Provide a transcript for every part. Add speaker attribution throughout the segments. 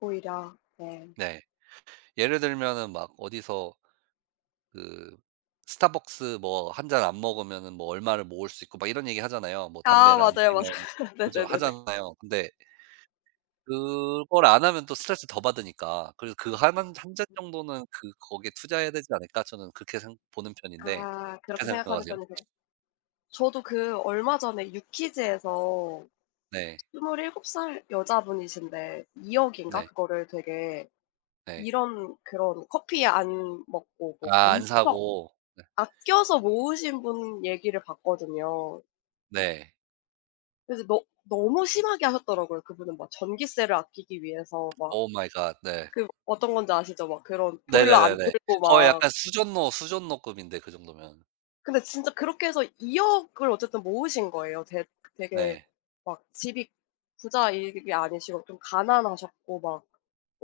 Speaker 1: 오히려 네.
Speaker 2: 네 예를 들면은 막 어디서 그 스타벅스 뭐 1 잔 안 먹으면은 뭐 얼마를 모을 수 있고 막 이런 얘기 하잖아요. 뭐
Speaker 1: 아
Speaker 2: 담배를 안
Speaker 1: 맞아요,
Speaker 2: 피우면
Speaker 1: 맞아요.
Speaker 2: 그죠
Speaker 1: 네네네네.
Speaker 2: 하잖아요. 근데 그걸 안 하면 또 스트레스를 더 받으니까. 그리고 그 하는 '1 잔 정도는 그 거기에 투자해야 되지 않을까?' 저는 그렇게 생 보는 편인데.
Speaker 1: 아
Speaker 2: 어떻게
Speaker 1: 그렇게 생각하는
Speaker 2: 생각하세요?
Speaker 1: 편이세요? 저도 그 얼마 전에 유퀴즈에서
Speaker 2: 네.
Speaker 1: 27 살 여자분이신데 2 억인가
Speaker 2: 네.
Speaker 1: 그거를 되게
Speaker 2: 네.
Speaker 1: 이런 그런 커피 안 먹고 뭐
Speaker 2: 아 안
Speaker 1: 엄청
Speaker 2: 사고. 네.
Speaker 1: 아껴서 모으신 분 얘기를 봤거든요.
Speaker 2: 네.
Speaker 1: 그래서 너 너무 심하게 하셨더라고요. 그분은 막 전기세를 아끼기 위해서 막
Speaker 2: 오 마이 갓. 네.
Speaker 1: 그 어떤 건지 아시죠? 막 그런 보일러 안
Speaker 2: 네네네네.
Speaker 1: 틀고
Speaker 2: 거의 약간
Speaker 1: 막
Speaker 2: 수전노, 수전노 급인데 그 정도면.
Speaker 1: 근데 진짜 그렇게 해서 2 억을 어쨌든 모으신 거예요. 됐 되게
Speaker 2: 네.
Speaker 1: 막 집이 부자 이 이게 아니시고 좀 가난하셨고 막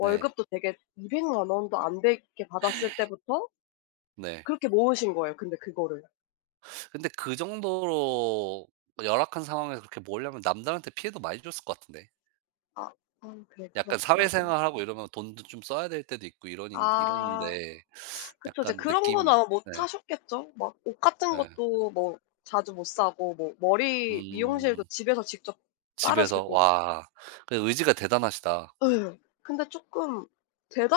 Speaker 2: 네.
Speaker 1: 되게 200 만 원도 안 되게 받았을 때부터
Speaker 2: 네.
Speaker 1: 그렇게 모으신 거예요 근데 그거를.
Speaker 2: 근데 그 정도로 그 열악한 상황에서 그렇게 모으려면 남들한테 피해도 많이 줬을 것 같은데.
Speaker 1: 아 음 그래. 그럼,
Speaker 2: 약간
Speaker 1: 그럼.
Speaker 2: 사회생활하고 이러면 돈도 좀 써야 될 때도 있고 이러는
Speaker 1: 아.
Speaker 2: 이런데
Speaker 1: 그쵸. 인제
Speaker 2: 약간
Speaker 1: 그런 거는
Speaker 2: 느낌이.
Speaker 1: 아마 못
Speaker 2: 네.
Speaker 1: 하셨겠죠. 막 옷 같은
Speaker 2: 네.
Speaker 1: 것도 뭐 자주 못 사고 뭐 머리 미용실도
Speaker 2: 음.
Speaker 1: 집에서 직접
Speaker 2: 집에서.
Speaker 1: 자르시고.
Speaker 2: 와. 그 의지가 대단하시다.
Speaker 1: 예. 근데 쪼끔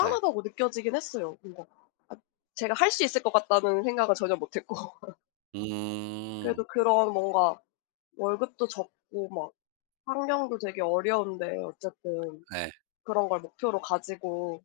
Speaker 2: 네.
Speaker 1: 느껴지긴 했어요. 뭔가 '아 제가 할 수 있을 것 같다.'는 생각은 전혀 못 했고
Speaker 2: 음.
Speaker 1: 그래도 그런 뭔가 월급도 적고 막 환경도 되게 어려운데 어쨌든
Speaker 2: 네.
Speaker 1: 그런 걸 목표로 가지고